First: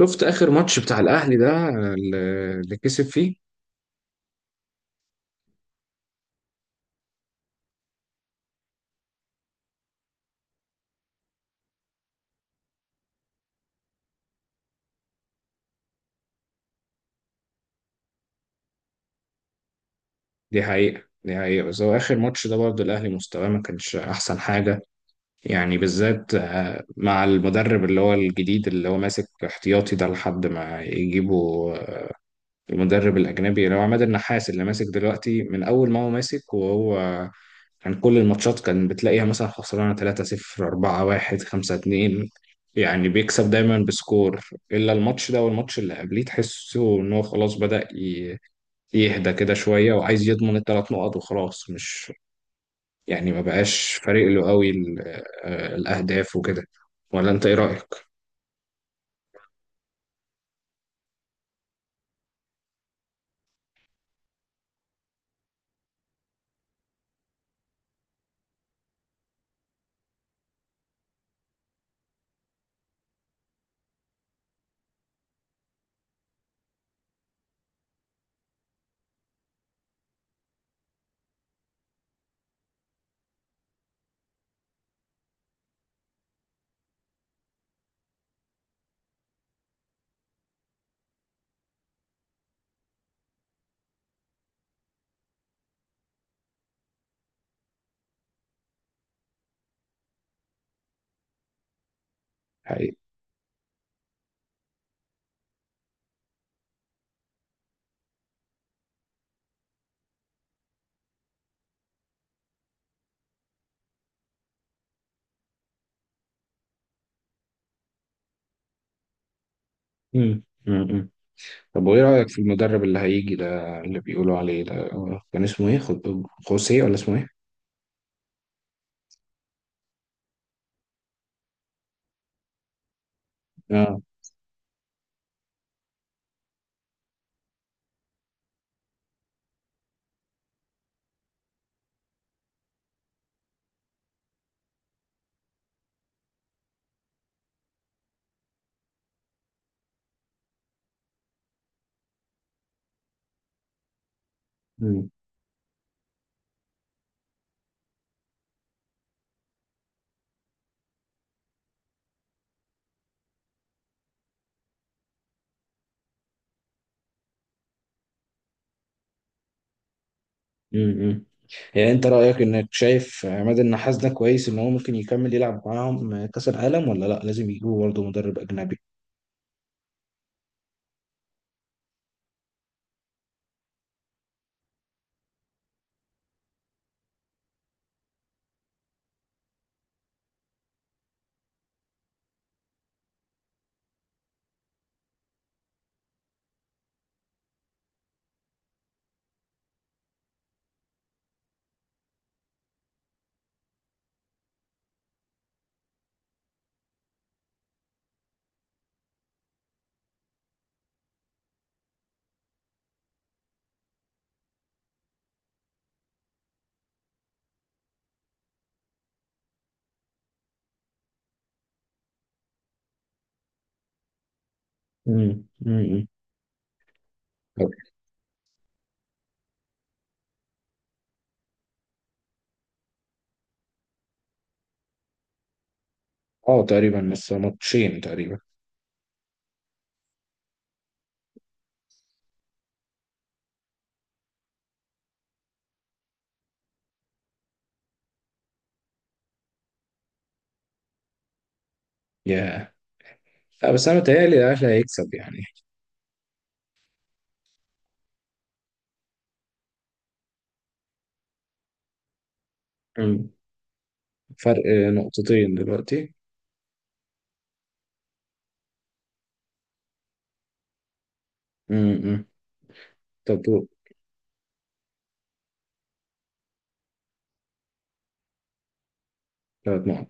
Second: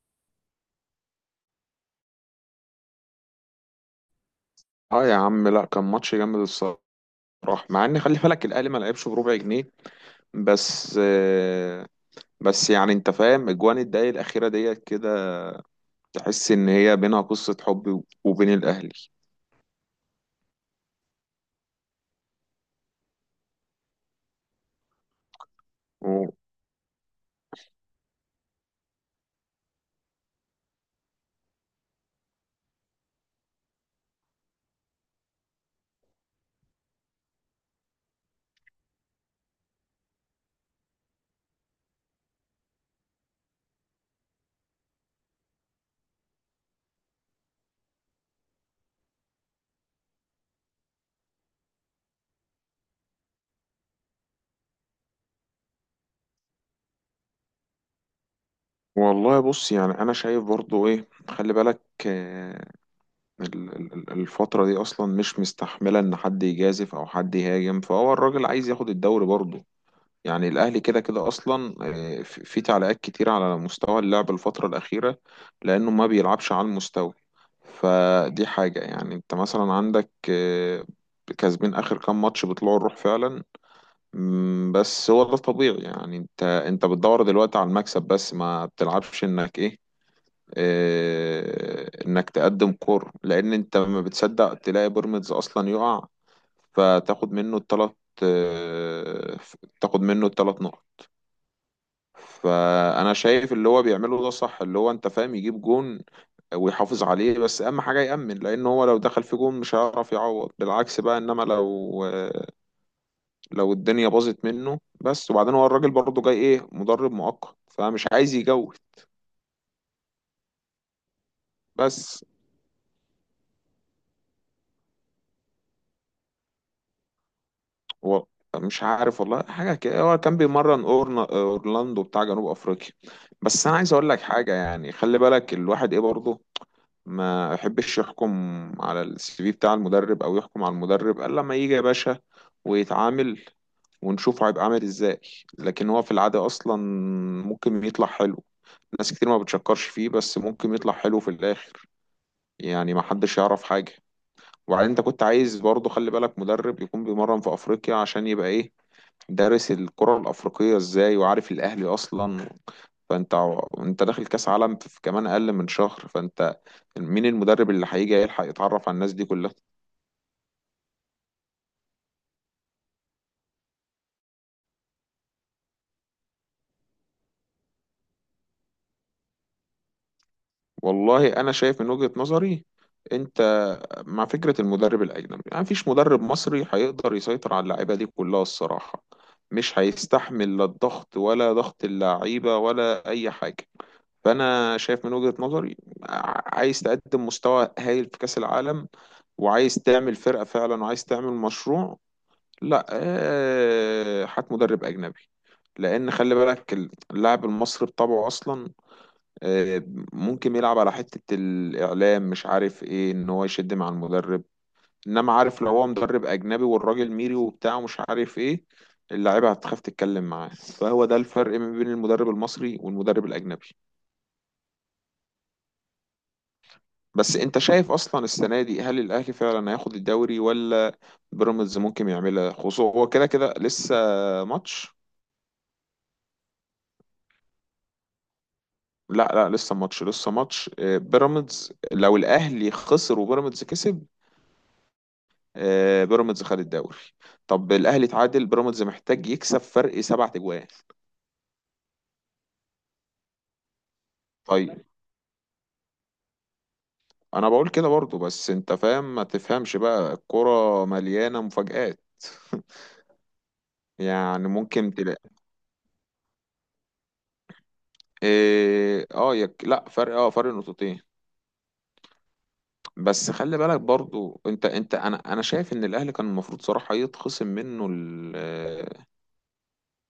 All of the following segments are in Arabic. شفت اخر ماتش بتاع الاهلي ده اللي كسب فيه. اه يا عم، لا كان ماتش جامد الصراحه. مع ان خلي بالك الاهلي ما لعبش بربع جنيه، بس بس يعني انت فاهم اجوان الدقايق الاخيره ديت كده تحس ان هي بينها قصه حب وبين الاهلي. دي حقيقة. بس هو اخر ماتش ده برضه الاهلي مستواه ما كانش احسن حاجة، يعني و- بالذات مع المدرب اللي هو الجديد اللي هو ماسك احتياطي ده لحد ما يجيبوا المدرب الاجنبي اللي هو عماد النحاس اللي ماسك دلوقتي. من اول ما هو ماسك وهو كان كل الماتشات كان بتلاقيها مثلا خسرانة 3-0 4-1 5-2، يعني بيكسب دايما بسكور، إلا الماتش ده والماتش اللي قبليه تحسه إن هو خلاص بدأ يهدى كده شوية وعايز يضمن 3 نقط، وخلاص مش، يعني ما بقاش فارق له قوي الأهداف وكده. ولا أنت إيه رأيك؟ والله بص، يعني انا شايف برضو ايه، خلي بالك آه، الفتره دي اصلا مش مستحمله ان حد يجازف او حد يهاجم، فهو الراجل عايز ياخد الدوري برضو. يعني الأهلي كده كده أصلا في في تعليقات كتير على مستوى اللعب الفترة الأخيرة، لأنه ما بيلعبش على المستوى. فدي حاجة. يعني أنت مثلا عندك كسبين آخر كام ماتش بيطلعوا الروح فعلا. بس هو ده طبيعي. يعني أنت بتدور دلوقتي على المكسب بس، ما بتلعبش إنك إيه، إنك تقدم كور، لأن أنت ما بتصدق تلاقي بيراميدز أصلا يقع فتاخد منه التلات، آه، تاخد منه التلات نقط. حقيقي. فانا شايف اللي هو بيعمله ده صح، اللي هو انت فاهم يجيب جون ويحافظ عليه. بس اهم حاجه يامن، لان هو لو دخل في جون مش هيعرف يعوض، بالعكس بقى. انما لو لو الدنيا باظت منه بس، وبعدين هو الراجل برضه جاي ايه، مدرب مؤقت، فمش عايز يجود مم. مم. مم. طب وإيه بس. رأيك في المدرب اللي هيجي ده اللي بيقولوا عليه ده؟ كان اسمه إيه؟ خوسيه ولا اسمه إيه؟ هو مش عارف والله، حاجه كده، هو كان بيمرن اورلاندو بتاع جنوب افريقيا. بس انا عايز آه. اقول لك حاجه، يعني خلي بالك الواحد ايه برضه ما يحبش يحكم على السي في بتاع المدرب، او يحكم على المدرب الا لما يجي يا باشا ويتعامل ونشوفه هيبقى عامل ازاي. لكن هو في العادة اصلا ممكن يطلع حلو، ناس كتير ما بتشكرش فيه بس ممكن يطلع حلو في الاخر. يعني ما حدش يعرف حاجة. وبعدين انت كنت عايز برضه، خلي بالك، مدرب يكون بيمرن في افريقيا عشان يبقى ايه، دارس الكرة الافريقية ازاي وعارف الاهلي اصلا. فانت انت داخل كاس عالم في كمان اقل من شهر، فانت مين المدرب اللي هيجي يلحق يتعرف على الناس دي كلها؟ امم. يعني انت رأيك انك شايف عماد النحاس ده كويس ان هو ممكن يكمل يلعب معاهم كأس العالم، ولا لا لازم يجيبوا برضه مدرب اجنبي؟ والله انا شايف من وجهة نظري، انت مع فكرة المدرب الاجنبي. يعني مفيش مدرب مصري هيقدر يسيطر على اللعيبة دي كلها الصراحة، مش هيستحمل لا الضغط ولا ضغط اللعيبة ولا اي حاجة. فانا شايف من وجهة نظري، عايز تقدم مستوى هايل في كاس العالم، وعايز تعمل فرقة فعلا، وعايز تعمل مشروع، لا هات مدرب أجنبي. لأن خلي بالك اللاعب المصري بطبعه أصلا آه، ممكن يلعب على حتة الإعلام مش عارف إيه، إن هو يشد مع المدرب. إنما عارف لو هو مدرب أجنبي والراجل ميري وبتاع ومش عارف إيه، اللعيبة هتخاف تتكلم معاه. فهو ده الفرق ما بين المدرب المصري والمدرب الأجنبي. امم، امم. بس أنت شايف أصلا السنة دي هل الأهلي فعلا هياخد الدوري، ولا بيراميدز ممكن يعملها؟ خصوصا هو كده كده لسه ماتش. اه تقريبا لسه ماتشين تقريبا. لا لا، لسه ماتش لسه ماتش. بيراميدز لو الاهلي خسر وبيراميدز كسب بيراميدز خد الدوري. طب الاهلي تعادل، بيراميدز محتاج يكسب فرق سبع تجوان. يا لا، بس انا متهيألي الاهلي طيب، هيكسب يعني. انا بقول كده برضو، بس انت فاهم، ما تفهمش بقى، الكرة مليانة مفاجآت. امم. يعني فرق ممكن تلاقي نقطتين دلوقتي. إيه، اه لا فرق، اه فرق نقطتين. امم. بس طب خلي دول بالك برضو، انت انا شايف ان الاهلي كان المفروض صراحة يتخصم منه 3 نقط.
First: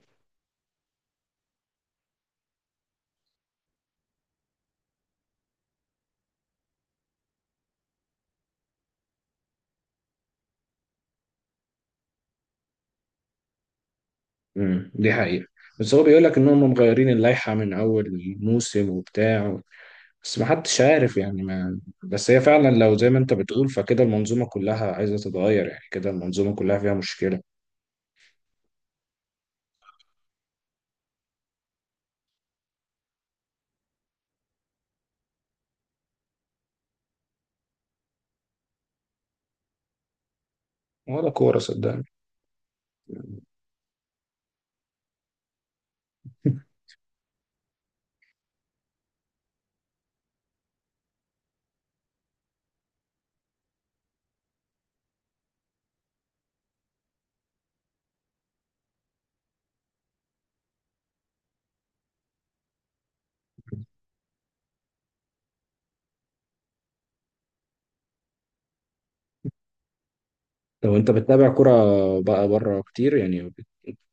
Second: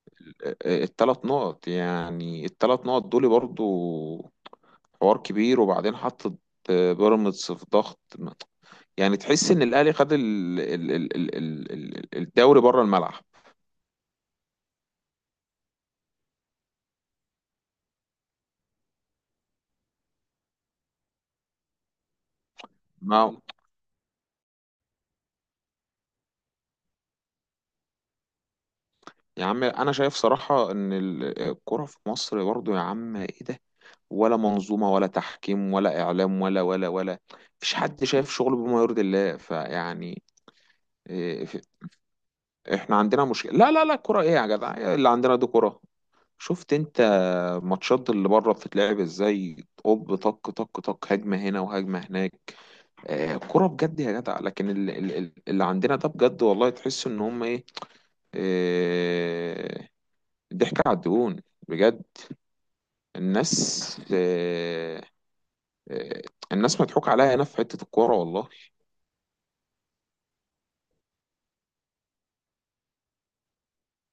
الثلاث نقط. يعني الثلاث نقط دول برضو حوار كبير. وبعدين حطت بيراميدز في ضغط. يعني تحس ان الاهلي خد الدوري بره الملعب. امم. دي حقيقة. بس هو بيقول لك ان هم مغيرين اللائحة من اول الموسم وبتاع، بس محدش عارف يعني. ما بس هي فعلا لو زي ما ما انت بتقول فكده المنظومة كلها عايزة تتغير، يعني كده المنظومة كلها فيها مشكلة. يا عم، انا شايف صراحة ان الكرة في مصر برضو، يا عم ايه ده، ولا منظومة ولا تحكيم ولا اعلام ولا ولا ولا، مفيش حد شايف شغله بما يرضي الله فيعني. ولا إيه، كورة صدقني. احنا عندنا مشكلة. لا لا لا، كرة ايه يا جدع، اللي عندنا دي كرة؟ شفت انت الماتشات اللي بره بتتلعب ازاي؟ اوب طق طق طق، هجمه هنا وهجمه هناك، آه كرة بجد يا جدع. لكن اللي عندنا ده، بجد والله تحس ان هم ايه، آه، ضحك على الدهون، بجد. الناس آه، آه، الناس مضحوك عليها هنا في حتة الكورة والله. لو انت بتتابع كرة بقى بره كتير يعني،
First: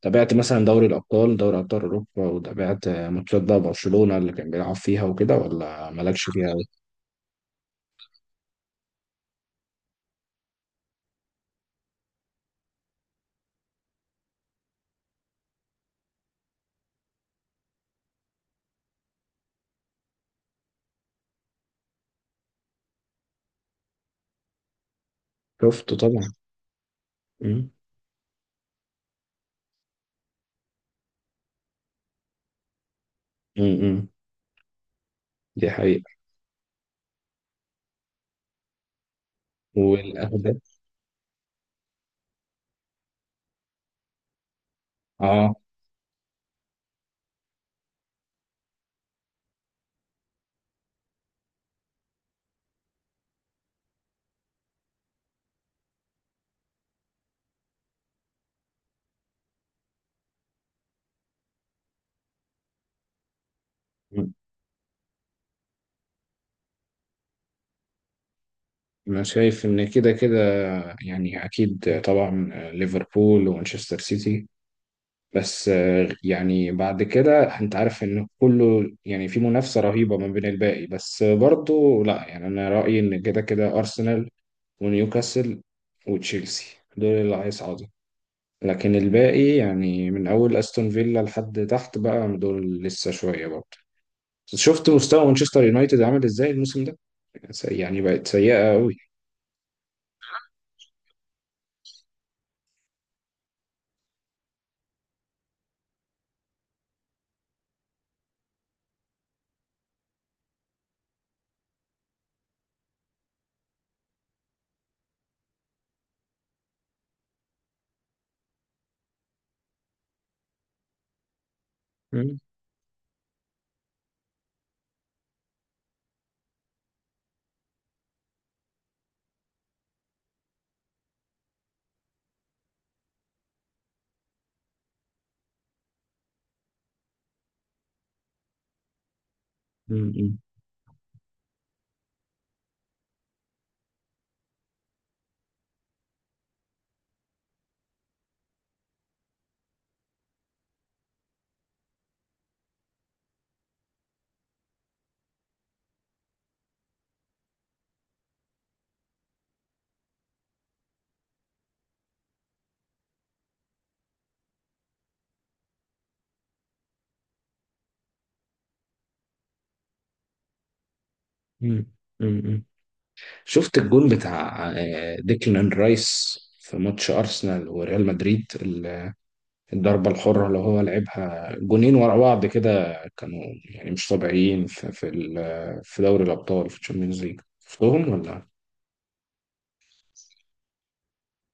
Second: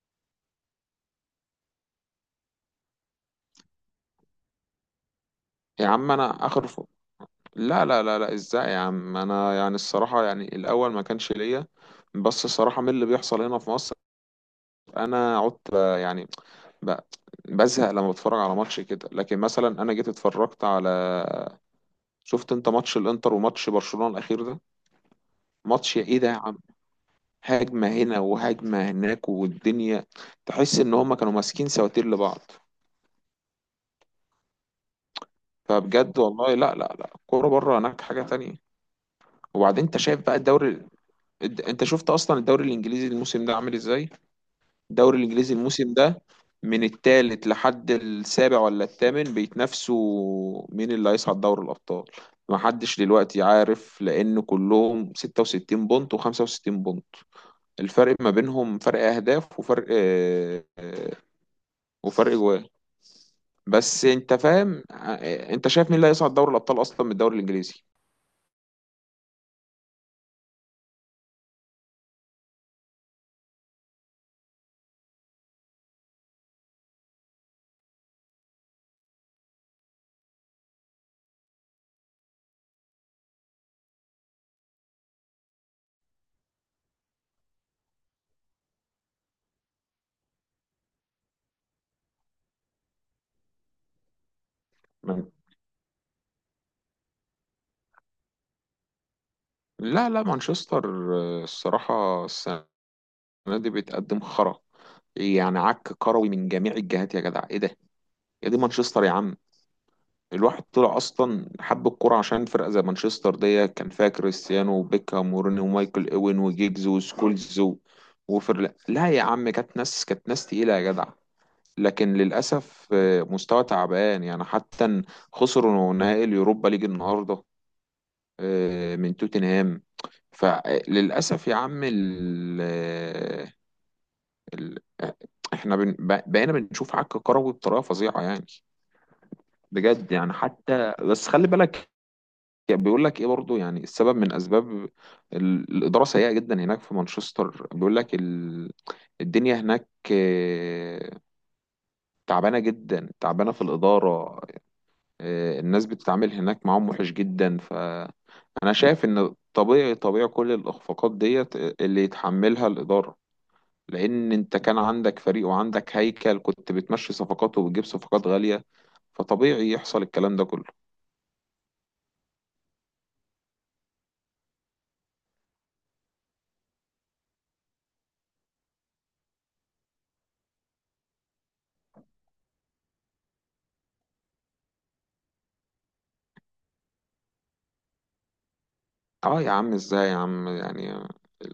تابعت مثلا دوري الأبطال دوري أبطال أوروبا وتابعت ماتشات بقى برشلونة اللي كان بيلعب فيها وكده، يا ولا عم مالكش انا فيها أوي؟ اخر لا لا لا لا، ازاي يا عم، انا يعني الصراحة، يعني الاول ما كانش ليا، بس الصراحة من اللي بيحصل هنا في مصر انا عدت يعني، ب- بزهق لما بتفرج على ماتش كده. لكن مثلا انا جيت اتفرجت على، شفت انت ماتش الانتر وماتش برشلونة الاخير ده؟ شفت ماتش ايه ده طبعا. يا عم. امم، هجمة هنا وهجمة هناك، والدنيا تحس ان هما كانوا ماسكين سواتير لبعض. امم. دي فبجد حقيقة. والله، لا لا لا، الكورة بره هناك حاجة تانية. وبعدين انت شايف بقى والأهداف. الدوري، انت شفت اصلا الدوري الانجليزي الموسم ده عامل ازاي؟ الدوري الانجليزي اه. الموسم ده من الثالث لحد السابع ولا الثامن بيتنافسوا مين اللي هيصعد دوري الابطال. ما حدش دلوقتي عارف لان كلهم 66 بونت و65 بونت، الفرق ما بينهم فرق اهداف وفرق وفرق جوان. بس م- انت فاهم انت شايف مين اللي هيصعد دوري الابطال اصلا من الدوري الانجليزي؟ أنا شايف إن كده كده، يعني أكيد طبعا ليفربول ومانشستر سيتي. بس يعني بعد كده أنت عارف إن كله يعني في منافسة رهيبة ما بين الباقي، بس برضو لا، يعني أنا رأيي إن كده كده أرسنال ونيوكاسل وتشيلسي، دول اللي هيصعدوا. لكن الباقي يعني من أول أستون فيلا لحد تحت بقى دول لسه شوية برضه. شفت مستوى من- مانشستر يونايتد عامل إزاي الموسم ده؟ يعني بقت سيئة أوي. لا لا، مانشستر الصراحة السنة دي بتقدم خرا. يعني عك كروي من جميع الجهات، يا جدع ايه ده. يا دي مانشستر يا عم، الواحد طلع اصلا حب الكوره عشان فرقه زي مانشستر دي، كان فيها كريستيانو وبيكهام وروني ومايكل اوين وجيجز وسكولز وفر، لا يا عم، كانت ناس، كانت ناس تقيله يا جدع. لكن مم. للاسف مستوى تعبان. يعني حتى إن خسروا نهائي اليوروبا ليج النهارده من توتنهام. فللاسف يا عم ال آه، ال آه، احنا بقينا بنشوف عك كروي بطريقه فظيعه يعني. بجد. يعني مم. حتى، بس خلي بالك، يعني بيقول لك ايه برضو، يعني السبب من اسباب، الاداره سيئه جدا هناك في مانشستر. بيقول لك الدنيا هناك تعبانه جدا، تعبانه في الاداره. الناس بتتعامل هناك معاهم وحش جدا. فانا شايف ان طبيعي، طبيعي كل الاخفاقات ديت اللي يتحملها الاداره، لان انت كان عندك فريق وعندك هيكل، كنت بتمشي صفقات وبتجيب صفقات غاليه، فطبيعي يحصل الكلام ده كله. مم. مم. شفت الجون بتاع ديكلان رايس في ماتش أرسنال وريال مدريد؟ الضربة الحرة اللي هو لعبها جونين ورا بعض كده، كانوا يعني مش طبيعيين في في دوري الأبطال في الشامبيونز ليج، شفتهم ولا؟ اه يا عم، ازاي يا عم. يعني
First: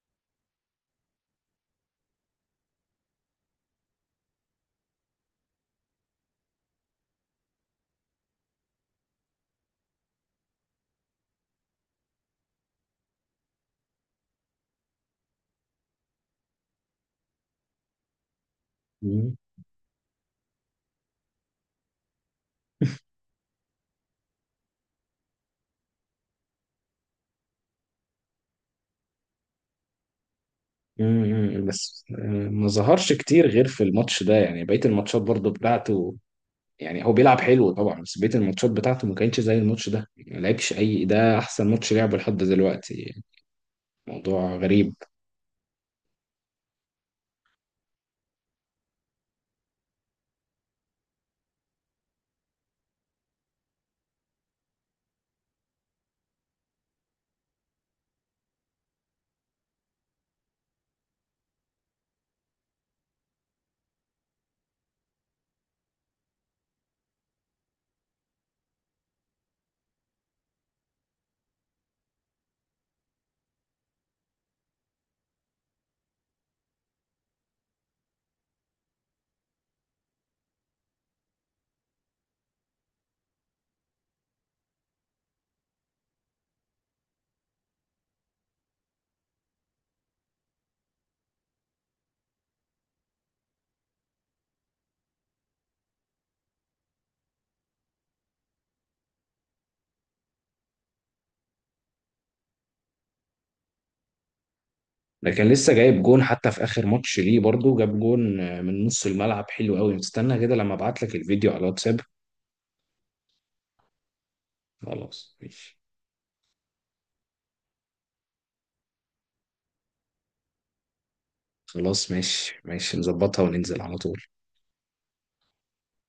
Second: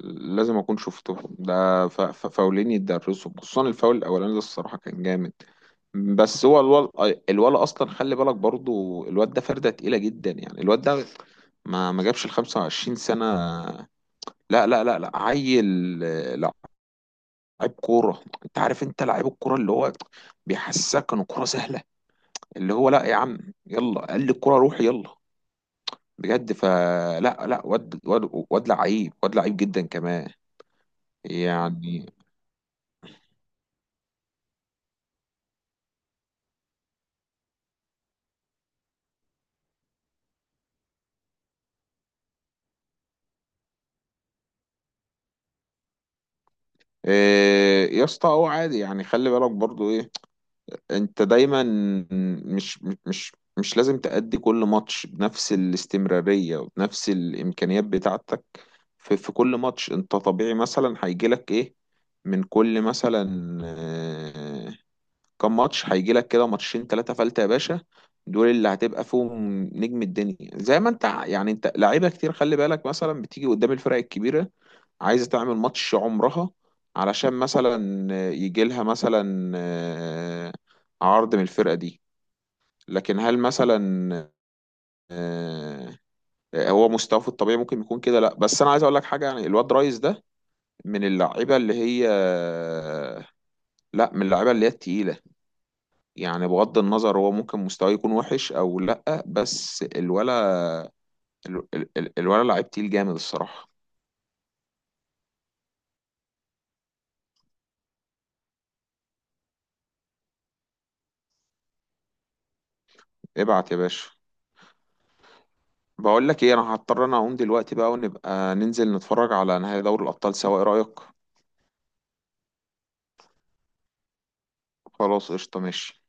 لازم اكون شفته ده. فاولين يتدرسوا، خصوصا الفاول الاولاني ده الصراحه كان جامد. بس هو الولا، الولا اصلا خلي بالك برضو، الواد ده فرده تقيله جدا. يعني الواد ده ما جابش ال 25 سنه. لا لا لا لا، عيل لعيب كوره. انت عارف انت لعيب مم. الكوره اللي هو بيحسسك ان الكوره سهله، اللي هو لا يا عم، يلا قال لي الكوره روح يلا. بجد، فلا لا لا، واد واد واد لعيب، واد لعيب جدا كمان. مم. بس يعني ما ظهرش كتير غير في الماتش ده يعني، بقية الماتشات برضو بتاعته يعني هو بيلعب حلو طبعا، بس بقية الماتشات بتاعته ما كانتش زي الماتش ده، ما لعبش أي ده أحسن ماتش لعبه لحد دلوقتي. موضوع غريب. إيه يا اسطى، هو عادي يعني. خلي بالك برضو ايه، انت دايما مش مش مش لازم تأدي كل ماتش بنفس الاستمرارية وبنفس الإمكانيات بتاعتك. في, في كل ماتش انت طبيعي مثلا هيجيلك ايه، من كل مثلا كام ماتش هيجيلك كده، ماتشين ثلاثة فلتة يا باشا. دول اللي هتبقى فيهم نجم الدنيا، زي ما انت يعني انت لعيبة كتير خلي بالك مثلا بتيجي قدام الفرق الكبيرة عايزة تعمل ماتش عمرها علشان مثلا يجي لها مثلا عرض من الفرقة دي. لكن هل مثلا آه، هو مستواه في الطبيعي ممكن يكون كده؟ لا، بس انا عايز اقول لك حاجه يعني، الواد رايز ده من اللعيبه اللي هي، لا من اللعيبه اللي هي التقيله. يعني بغض النظر هو ممكن مستواه يكون وحش او لا، بس الولا ال- الولا لعيب تقيل جامد الصراحه. ده كان لسه جايب جون حتى في اخر ماتش ليه، برضو جاب جون من نص الملعب حلو قوي. استنى كده لما ابعت لك الفيديو على الواتساب. ابعت يا باشا. خلاص ماشي. بقول لك ايه، انا هضطر انا اقوم دلوقتي بقى، ونبقى ننزل نتفرج على نهائي دوري الابطال سوا، ايه رايك؟ خلاص ماشي ماشي، نظبطها وننزل على طول. خلاص، قشطه، ماشي.